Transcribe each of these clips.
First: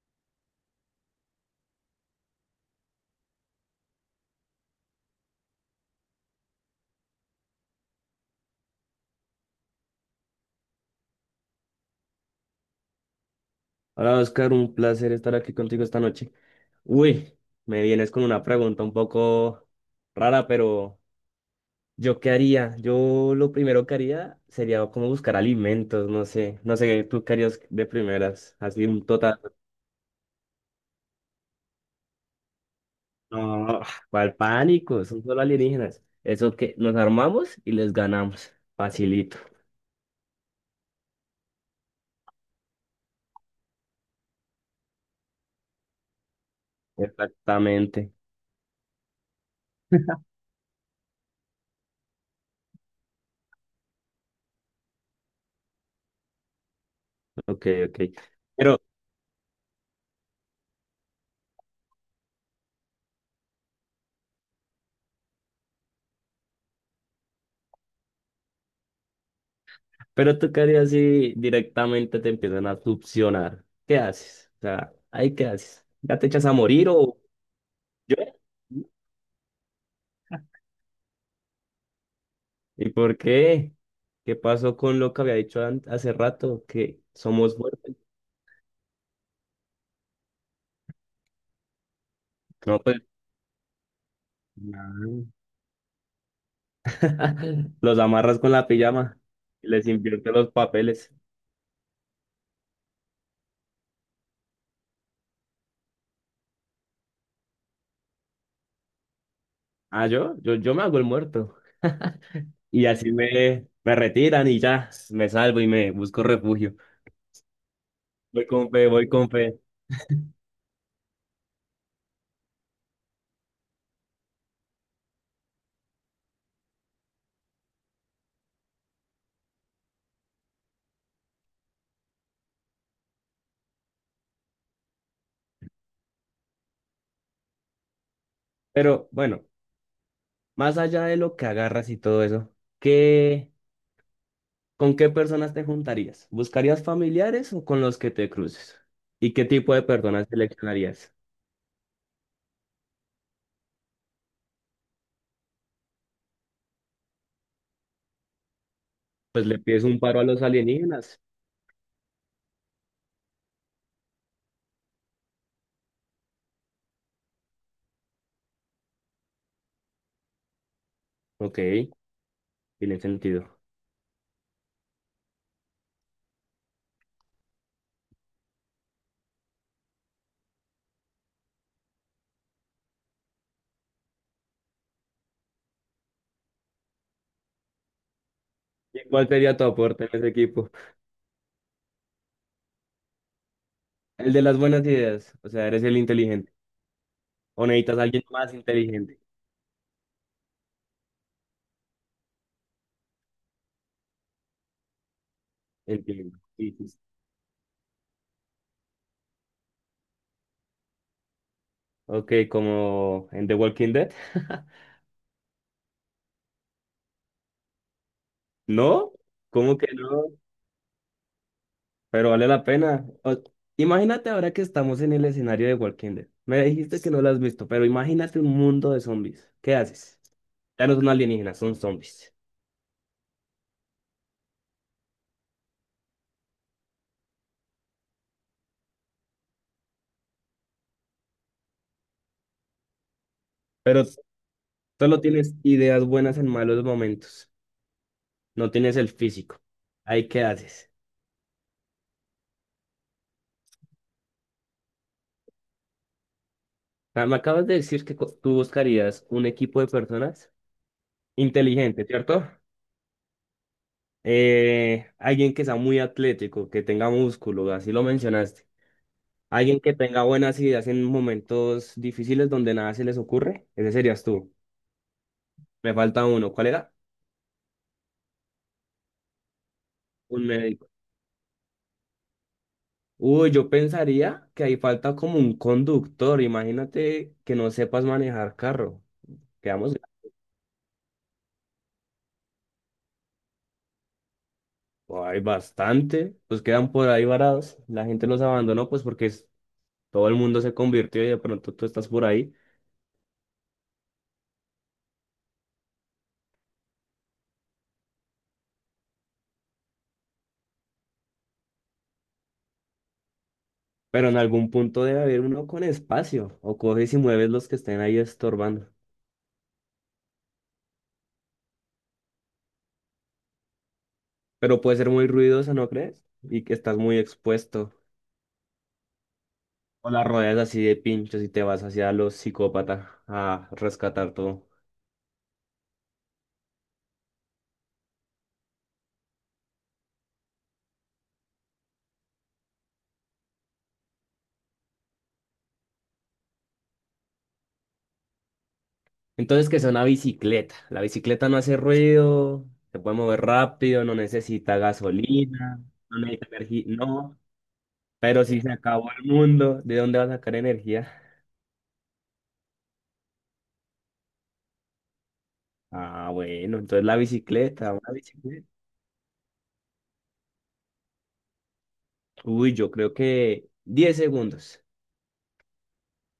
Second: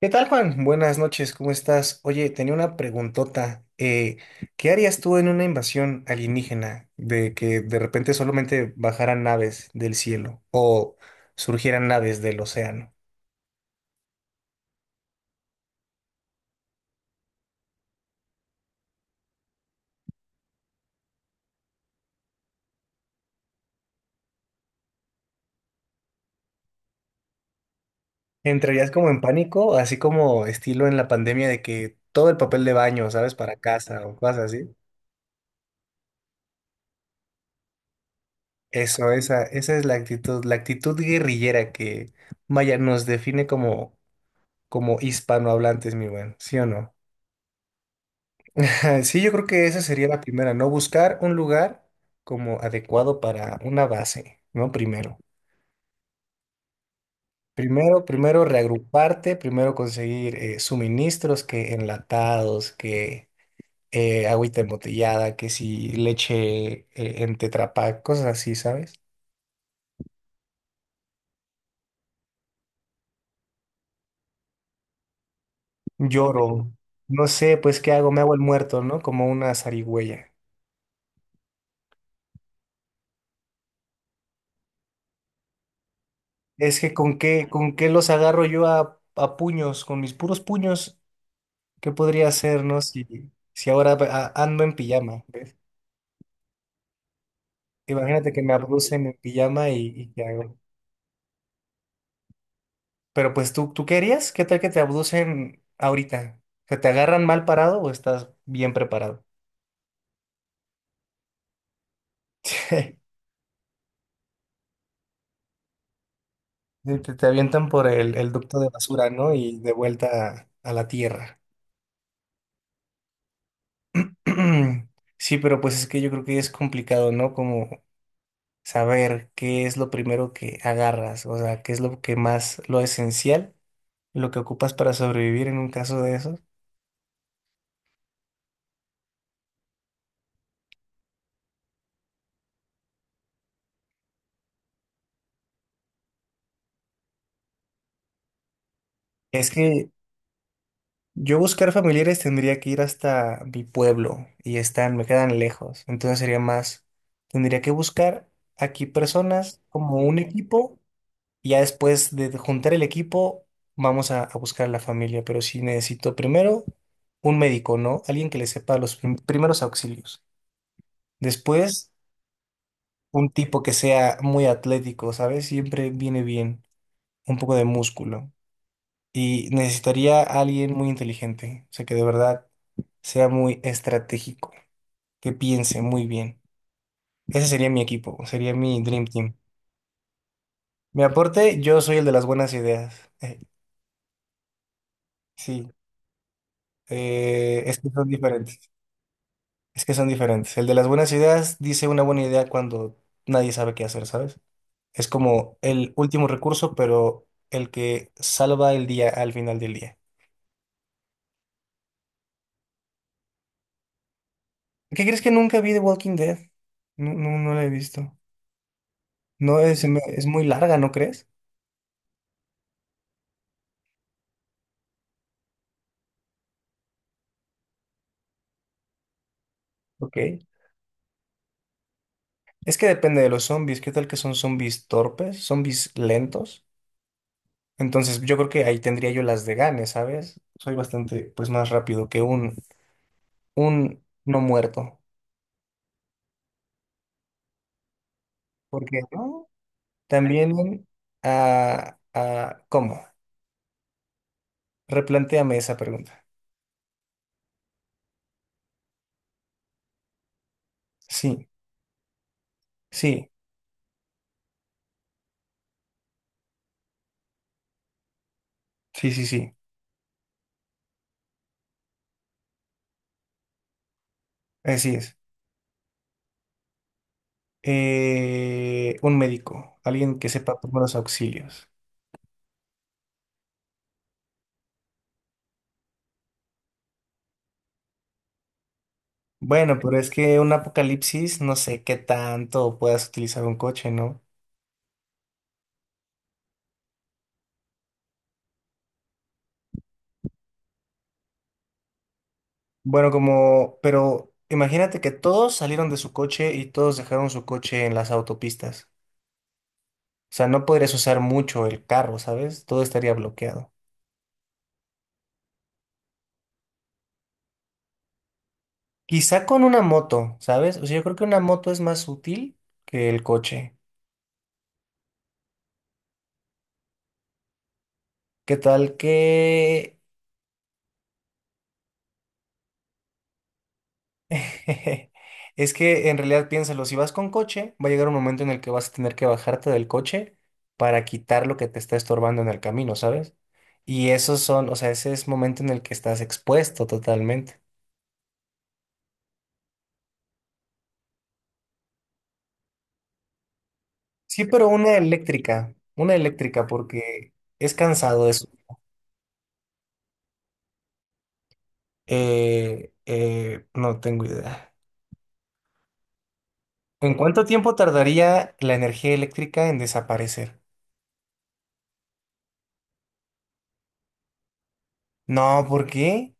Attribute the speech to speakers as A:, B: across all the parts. A: ¿Qué tal, Juan? Buenas noches, ¿cómo estás? Oye, tenía una preguntota. ¿Qué harías tú en una invasión alienígena de que de repente solamente bajaran naves del cielo o surgieran naves del océano?
B: Hola Oscar, un placer estar aquí contigo esta noche. Uy, me vienes con una pregunta un poco rara, pero ¿yo qué haría? Yo lo primero que haría sería como buscar alimentos, no sé, no sé, ¿tú qué harías de primeras? Así
A: ¿Entrarías
B: un
A: como en
B: total,
A: pánico, así como estilo en la pandemia de que todo el papel de baño, ¿sabes? Para
B: no,
A: casa o
B: ¿cuál
A: cosas así.
B: pánico? Son solo alienígenas. Eso que nos armamos y les ganamos,
A: Eso,
B: facilito.
A: esa, esa es la actitud guerrillera que, vaya, nos define como, como hispanohablantes, mi bueno, ¿sí o no?
B: Exactamente,
A: Sí, yo creo que esa sería la primera, ¿no? Buscar un lugar como adecuado para una base, ¿no? Primero.
B: ok, ok.
A: Primero, primero
B: Pero
A: reagruparte, primero conseguir suministros que enlatados, que agüita embotellada, que si leche en Tetra Pak, cosas así, ¿sabes?
B: Pero tú qué harías si directamente te empiezan a succionar. ¿Qué haces? O sea, ahí qué haces. ¿Ya te echas a
A: Lloro.
B: morir o
A: No sé, pues, ¿qué hago? Me hago
B: lloras?
A: el muerto, ¿no? Como una zarigüeya.
B: ¿Y por qué? ¿Qué pasó con lo que había dicho hace rato?
A: Es que
B: Que somos
A: con qué
B: fuertes.
A: los agarro yo a puños, con mis puros puños. ¿Qué podría hacer,
B: No,
A: no?
B: pues
A: Si, si ahora ando en pijama,
B: nada.
A: ¿ves?
B: Los
A: Imagínate
B: amarras
A: que me
B: con la
A: abducen en
B: pijama y
A: pijama
B: les
A: y ¿qué
B: invierte los
A: hago?
B: papeles.
A: Pero pues tú, ¿tú qué harías? ¿Qué tal que te abducen ahorita? ¿Que te agarran mal parado o estás bien preparado?
B: Ah, yo me hago el muerto. Y así me retiran y ya, me salvo y me busco refugio.
A: Te avientan por el
B: Voy
A: ducto de
B: con fe, voy
A: basura,
B: con
A: ¿no? Y
B: fe.
A: de vuelta a la tierra. Sí, pero pues es que yo creo que es complicado, ¿no? Como saber qué es lo primero que agarras, o sea, qué es lo que más, lo esencial, lo que ocupas para sobrevivir en un caso de esos.
B: Pero bueno, más allá de lo que agarras y todo eso, ¿qué, con qué personas te juntarías? ¿Buscarías familiares o con los que te cruces? ¿Y qué
A: Es
B: tipo de
A: que
B: personas seleccionarías?
A: yo buscar familiares tendría que ir hasta mi pueblo y están, me quedan lejos, entonces sería más, tendría que buscar aquí
B: Pues le
A: personas
B: pides
A: como
B: un
A: un
B: paro a los
A: equipo
B: alienígenas.
A: y ya después de juntar el equipo vamos a buscar a la familia, pero sí necesito primero un médico, ¿no? Alguien que le sepa los primeros auxilios.
B: Ok,
A: Después
B: tiene
A: un
B: sentido.
A: tipo que sea muy atlético, ¿sabes? Siempre viene bien un poco de músculo. Y necesitaría a alguien muy inteligente, o sea, que de verdad sea muy estratégico, que piense muy bien. Ese sería mi equipo, sería mi
B: ¿Y
A: Dream
B: cuál
A: Team.
B: sería tu aporte en ese equipo?
A: Mi aporte, yo soy el de las buenas ideas.
B: El de las buenas ideas, o sea,
A: Sí,
B: eres el inteligente. ¿O
A: es que
B: necesitas a
A: son
B: alguien más
A: diferentes.
B: inteligente?
A: Es que son diferentes. El de las buenas ideas dice una buena idea cuando nadie sabe qué hacer, ¿sabes? Es como el último
B: Entiendo. Sí,
A: recurso,
B: sí, sí.
A: pero el que salva el día al final del día.
B: Ok, como en The Walking Dead.
A: ¿Qué crees que nunca vi de Walking Dead? No, no, no la he visto.
B: ¿No?
A: No,
B: ¿Cómo que
A: es
B: no?
A: muy larga, ¿no crees?
B: Pero vale la pena. Imagínate ahora que estamos en el escenario de Walking Dead. Me dijiste que no lo has visto, pero imagínate un mundo de zombies. ¿Qué haces?
A: Ok.
B: Ya no son alienígenas, son zombies.
A: Es que depende de los zombies. ¿Qué tal que son zombies torpes? ¿Zombies lentos? Entonces yo creo que ahí tendría yo las de gane, ¿sabes? Soy bastante, pues, más rápido que un
B: Pero
A: no muerto.
B: solo tienes ideas buenas en malos momentos. No tienes
A: Porque,
B: el
A: ¿no?
B: físico. Ahí, ¿qué
A: También,
B: haces?
A: ¿cómo? Replantéame esa pregunta.
B: Ah, me acabas de decir que tú buscarías un equipo de personas
A: Sí,
B: inteligente, ¿cierto?
A: sí.
B: Alguien que sea muy atlético, que tenga músculo, así lo mencionaste.
A: Sí, sí, sí,
B: Alguien que tenga buenas ideas en momentos difíciles donde nada se les ocurre, ese serías tú.
A: así es.
B: Me falta uno. ¿Cuál era?
A: Un médico, alguien que
B: Un
A: sepa
B: médico.
A: primeros auxilios.
B: Uy, yo pensaría que ahí falta como un conductor. Imagínate que no sepas manejar carro.
A: Bueno,
B: Quedamos,
A: pero es que un apocalipsis, no sé qué tanto puedas utilizar un coche, ¿no?
B: oh, hay bastante, pues quedan por ahí varados. La gente los abandonó, pues porque todo el mundo se convirtió y de pronto tú estás por ahí.
A: Bueno, como, pero imagínate que todos salieron de su coche y todos dejaron su coche en las autopistas. O sea, no podrías usar mucho el carro, ¿sabes? Todo estaría bloqueado.
B: Pero en algún punto debe haber uno con espacio. O coges y mueves los que estén ahí estorbando.
A: Quizá con una moto, ¿sabes? O sea, yo creo que una moto es más útil que el coche.
B: Pero puede ser muy ruidosa, ¿no crees? Y que estás muy expuesto.
A: ¿Qué tal que...
B: O la rodeas así de pinchos y te vas hacia los psicópatas a rescatar todo.
A: Es que en realidad piénsalo, si vas con coche, va a llegar un momento en el que vas a tener que bajarte del coche para quitar lo que te está estorbando en el camino, ¿sabes? Y esos son, o sea, ese es momento en el que estás expuesto totalmente.
B: Entonces, que es una bicicleta. La bicicleta no hace ruido, se puede mover rápido, no
A: Sí, pero
B: necesita gasolina,
A: una
B: no necesita
A: eléctrica,
B: energía,
A: porque
B: no.
A: es cansado
B: Pero
A: eso.
B: si se acabó el mundo, ¿de dónde va a sacar energía?
A: No tengo idea.
B: Ah, bueno, entonces
A: ¿En
B: la
A: cuánto tiempo
B: bicicleta, una
A: tardaría
B: bicicleta.
A: la energía eléctrica en desaparecer?
B: Uy, yo creo que 10 segundos.
A: No, ¿por qué?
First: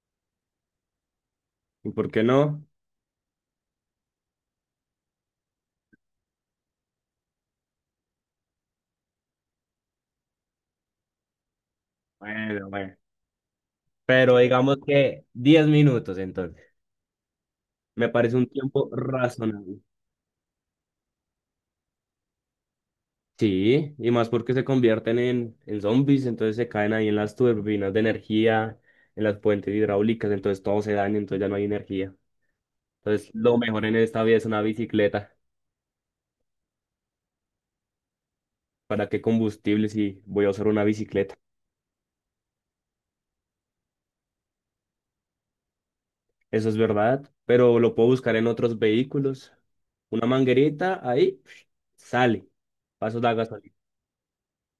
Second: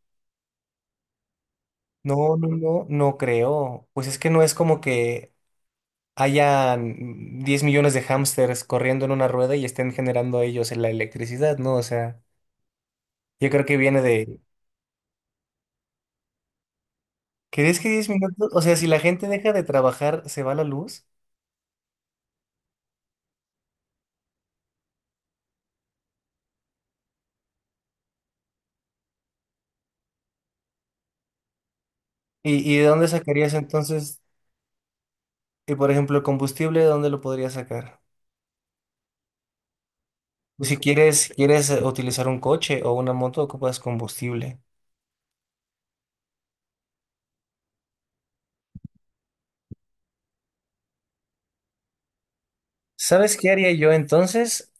B: ¿Y por qué
A: No, no,
B: no?
A: no, no creo. Pues es que no es como que hayan 10 millones de hámsters corriendo en una rueda y estén generando ellos la electricidad, ¿no? O sea,
B: Bueno, bueno.
A: yo creo que viene
B: Pero
A: de...
B: digamos que 10 minutos entonces.
A: ¿Crees que 10
B: Me parece un
A: minutos? O sea, si
B: tiempo
A: la gente deja de
B: razonable.
A: trabajar, ¿se va la luz?
B: Sí, y más porque se convierten en zombies, entonces se caen ahí en las turbinas de energía, en las puentes hidráulicas, entonces todo se daña, entonces ya no hay energía.
A: Y de dónde
B: Entonces,
A: sacarías
B: lo mejor en
A: entonces,
B: esta vida es una bicicleta.
A: y por ejemplo, el combustible, de dónde lo podrías sacar?
B: ¿Para qué combustible si voy a usar
A: Si
B: una
A: quieres,
B: bicicleta?
A: quieres utilizar un coche o una moto, ocupas combustible.
B: Eso es verdad, pero lo puedo buscar en otros vehículos. Una manguerita, ahí sale, paso de
A: ¿Sabes qué haría
B: gasolina.
A: yo entonces?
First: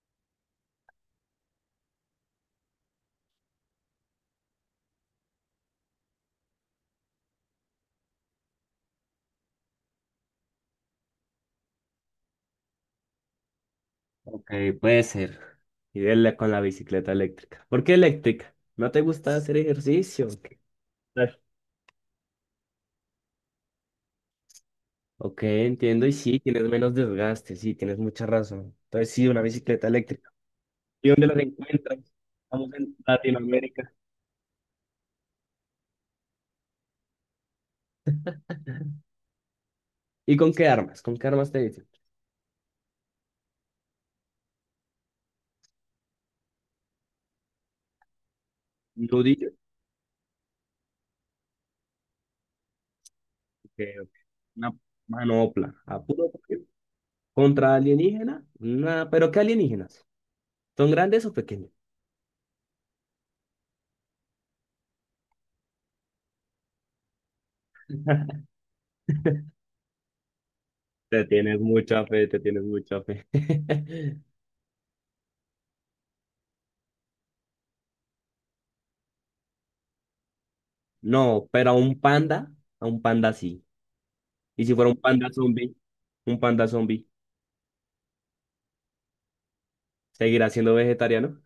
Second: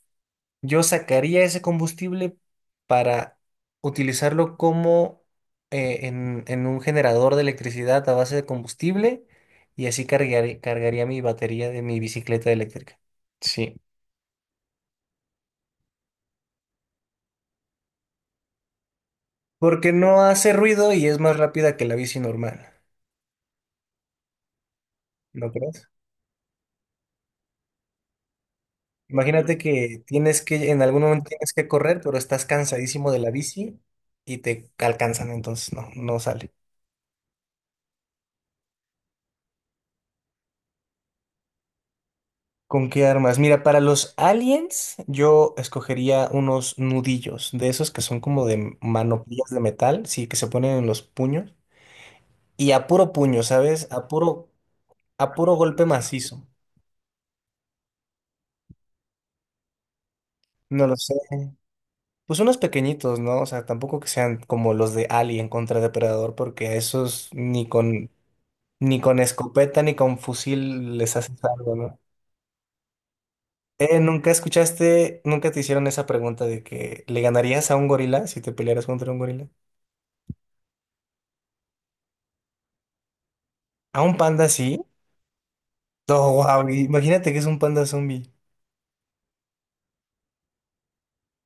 A: Yo sacaría ese combustible para utilizarlo como en un generador de electricidad a base de combustible y así cargaría mi batería de mi bicicleta eléctrica. Sí.
B: Ok, puede ser. Y dele con la bicicleta eléctrica. ¿Por qué eléctrica? ¿No te gusta hacer
A: Porque no
B: ejercicio?
A: hace ruido y es más rápida que la bici normal,
B: Ok,
A: ¿no crees?
B: entiendo. Y sí, tienes menos desgaste, sí, tienes mucha razón. Entonces, sí, una
A: Imagínate
B: bicicleta
A: que
B: eléctrica.
A: tienes que, en algún
B: ¿Y dónde
A: momento
B: las
A: tienes que
B: encuentras?
A: correr, pero estás
B: Estamos en
A: cansadísimo de la bici
B: Latinoamérica.
A: y te alcanzan, entonces no, no sale.
B: ¿Y con qué armas? ¿Con qué armas te dicen?
A: ¿Con qué armas? Mira, para los aliens yo escogería unos nudillos, de esos que son como de
B: Nudillo,
A: manopillas de metal, sí, que se ponen en los puños. Y a puro puño,
B: que
A: ¿sabes?
B: una
A: A puro
B: manopla,
A: golpe
B: a puro
A: macizo.
B: tiro. Contra alienígena, nada, pero ¿qué alienígenas?
A: No
B: ¿Son
A: lo sé.
B: grandes o pequeños?
A: Pues unos pequeñitos, ¿no? O sea, tampoco que sean como los de Alien contra Depredador, porque a esos ni con, ni con escopeta ni con fusil les
B: Te
A: haces
B: tienes
A: algo, ¿no?
B: mucha fe, te tienes mucha fe.
A: ¿Nunca escuchaste, nunca te hicieron esa pregunta de que le ganarías a un gorila si te pelearas contra un gorila?
B: No, pero a un panda sí.
A: ¿A un panda
B: Y
A: sí?
B: si fuera
A: No,
B: un panda
A: wow,
B: zombie,
A: imagínate que es un panda zombie.
B: ¿seguirá siendo vegetariano?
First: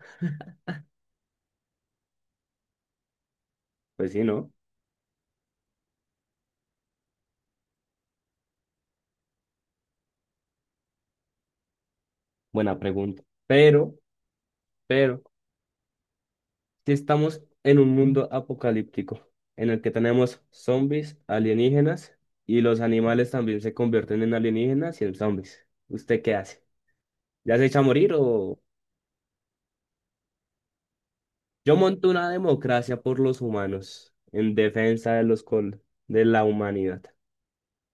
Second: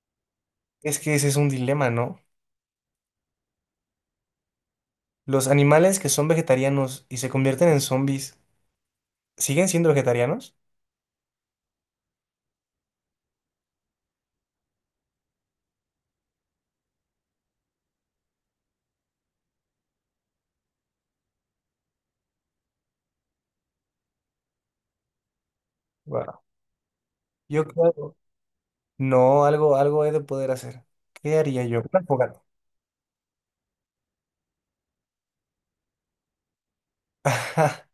A: Es que ese es un dilema, ¿no?
B: Pues sí, ¿no?
A: Los animales que son vegetarianos y se convierten en zombies, ¿siguen siendo vegetarianos?
B: Buena pregunta. Pero si estamos en un mundo apocalíptico en el que tenemos zombies, alienígenas y los animales también se convierten en alienígenas y en zombies, ¿usted qué
A: Wow.
B: hace? ¿Ya
A: Yo
B: se echa a morir
A: creo.
B: o...?
A: No, algo, algo he de poder hacer. ¿Qué haría
B: Yo
A: yo? Una
B: monto una
A: fogata.
B: democracia por los humanos en defensa de los de la humanidad.
A: Ajá.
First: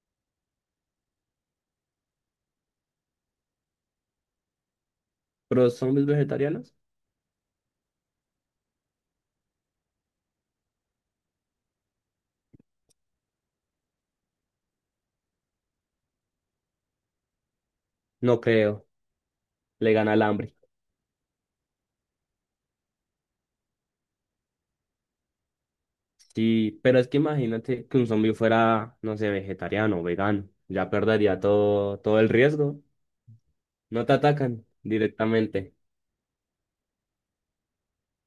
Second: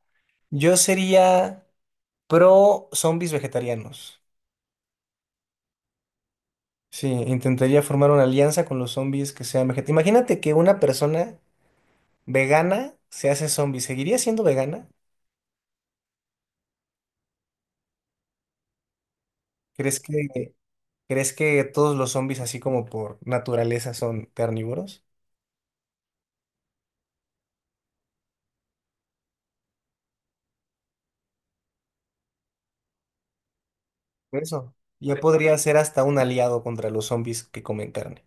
A: Yo sería pro zombies vegetarianos.
B: ¿Pero zombies vegetarianos?
A: Sí, intentaría formar una alianza con los zombies que sean vegetarianos. Imagínate que una persona vegana se hace zombie. ¿Seguiría siendo vegana?
B: No creo. Le
A: ¿Crees
B: gana el
A: que...?
B: hambre.
A: ¿Crees que todos los zombies, así como por naturaleza, son carnívoros?
B: Sí, pero es que imagínate que un zombie fuera, no sé, vegetariano o vegano. Ya perdería todo, todo el riesgo. No te
A: Por
B: atacan
A: eso. Yo podría
B: directamente.
A: ser hasta un aliado contra los zombies que comen carne.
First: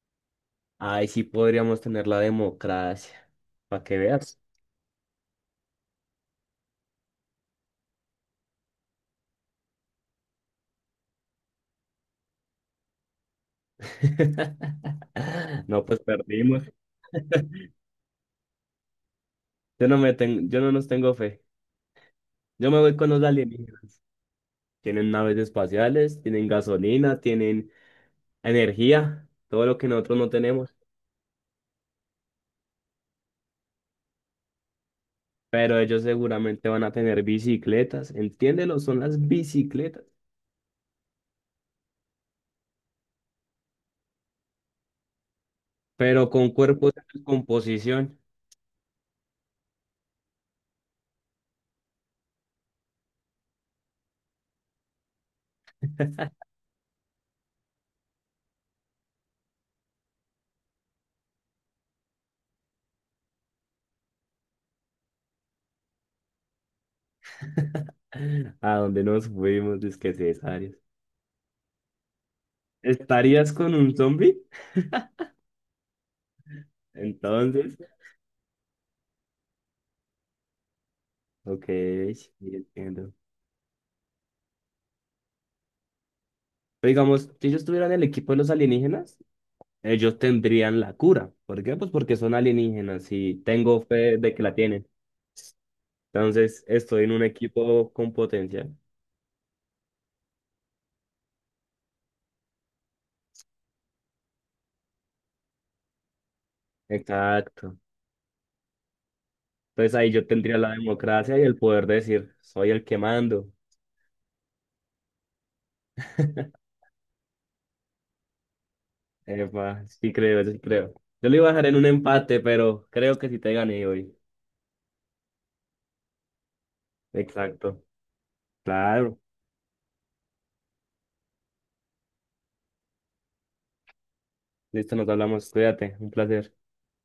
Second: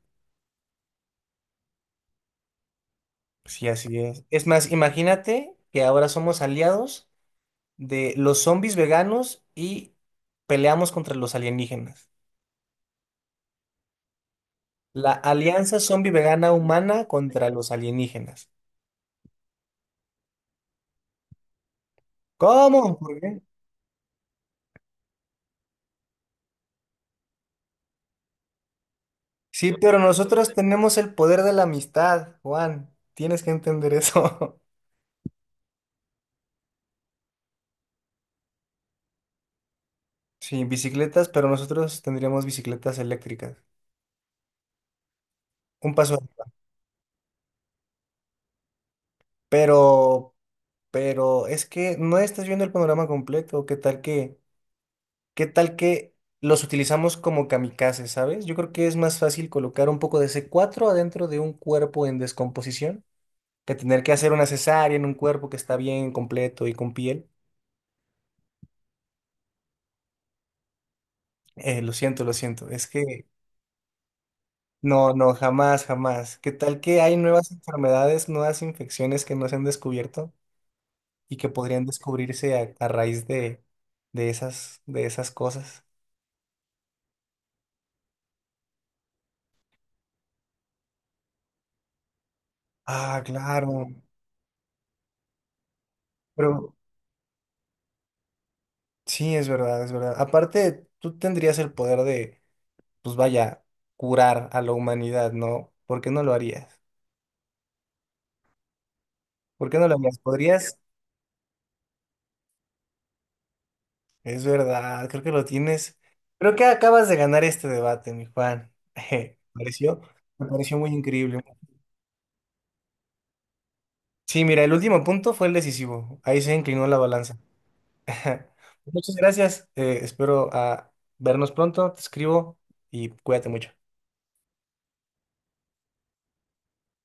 B: Ahí sí podríamos tener la democracia.
A: Sí,
B: Para que
A: así es.
B: veas.
A: Es más, imagínate que ahora somos aliados de los zombies veganos y peleamos contra los alienígenas. La alianza
B: No, pues
A: zombie vegana
B: perdimos.
A: humana contra los alienígenas.
B: Yo no me tengo, yo no nos tengo fe. Yo me voy
A: ¿Cómo?
B: con
A: ¿Por
B: los
A: qué?
B: alienígenas. Tienen naves espaciales, tienen gasolina, tienen energía, todo
A: Sí,
B: lo que
A: pero
B: nosotros no
A: nosotros
B: tenemos.
A: tenemos el poder de la amistad, Juan. Tienes que entender eso.
B: Pero ellos seguramente van a tener bicicletas. Entiéndelo, son las bicicletas.
A: Sí, bicicletas, pero nosotros tendríamos bicicletas eléctricas. Un paso
B: Pero
A: arriba.
B: con cuerpos en descomposición.
A: Pero, pero es que no estás viendo el panorama completo. Qué tal que los utilizamos como kamikazes, ¿sabes? Yo creo que es más fácil colocar un poco de C4 adentro de un cuerpo en descomposición que tener que hacer una cesárea en un cuerpo que está bien completo y con piel.
B: A donde nos fuimos, disque cesáreos.
A: Lo siento, lo siento. Es que
B: ¿Estarías con un zombie?
A: no, no, jamás, jamás. ¿Qué tal que hay nuevas
B: Entonces,
A: enfermedades, nuevas infecciones que no se han descubierto? Y que
B: ok,
A: podrían
B: sí,
A: descubrirse a
B: entiendo.
A: raíz de esas cosas.
B: Pero digamos, si yo estuviera en el equipo de los alienígenas, ellos tendrían la cura. ¿Por qué? Pues porque son alienígenas
A: Ah,
B: y tengo
A: claro.
B: fe de que la tienen. Entonces,
A: Pero
B: estoy en un equipo con potencia.
A: sí, es verdad, es verdad. Aparte, tú tendrías el poder de, pues vaya, curar a la humanidad, ¿no? ¿Por qué no lo harías?
B: Exacto.
A: ¿Por qué no lo
B: Entonces ahí
A: harías?
B: yo tendría la
A: ¿Podrías?
B: democracia y el poder de decir, soy el que mando.
A: Es verdad, creo que lo tienes. Creo que acabas de ganar este debate, mi Juan. Me
B: Epa,
A: pareció,
B: sí creo,
A: me
B: sí
A: pareció muy
B: creo. Yo lo
A: increíble.
B: iba a dejar en un empate, pero creo que sí te gané hoy.
A: Sí, mira, el último punto fue el decisivo. Ahí se inclinó la balanza.
B: Exacto.
A: Muchas
B: Claro.
A: gracias. Espero vernos pronto. Te escribo y cuídate mucho.
B: Listo, nos hablamos. Cuídate. Un placer.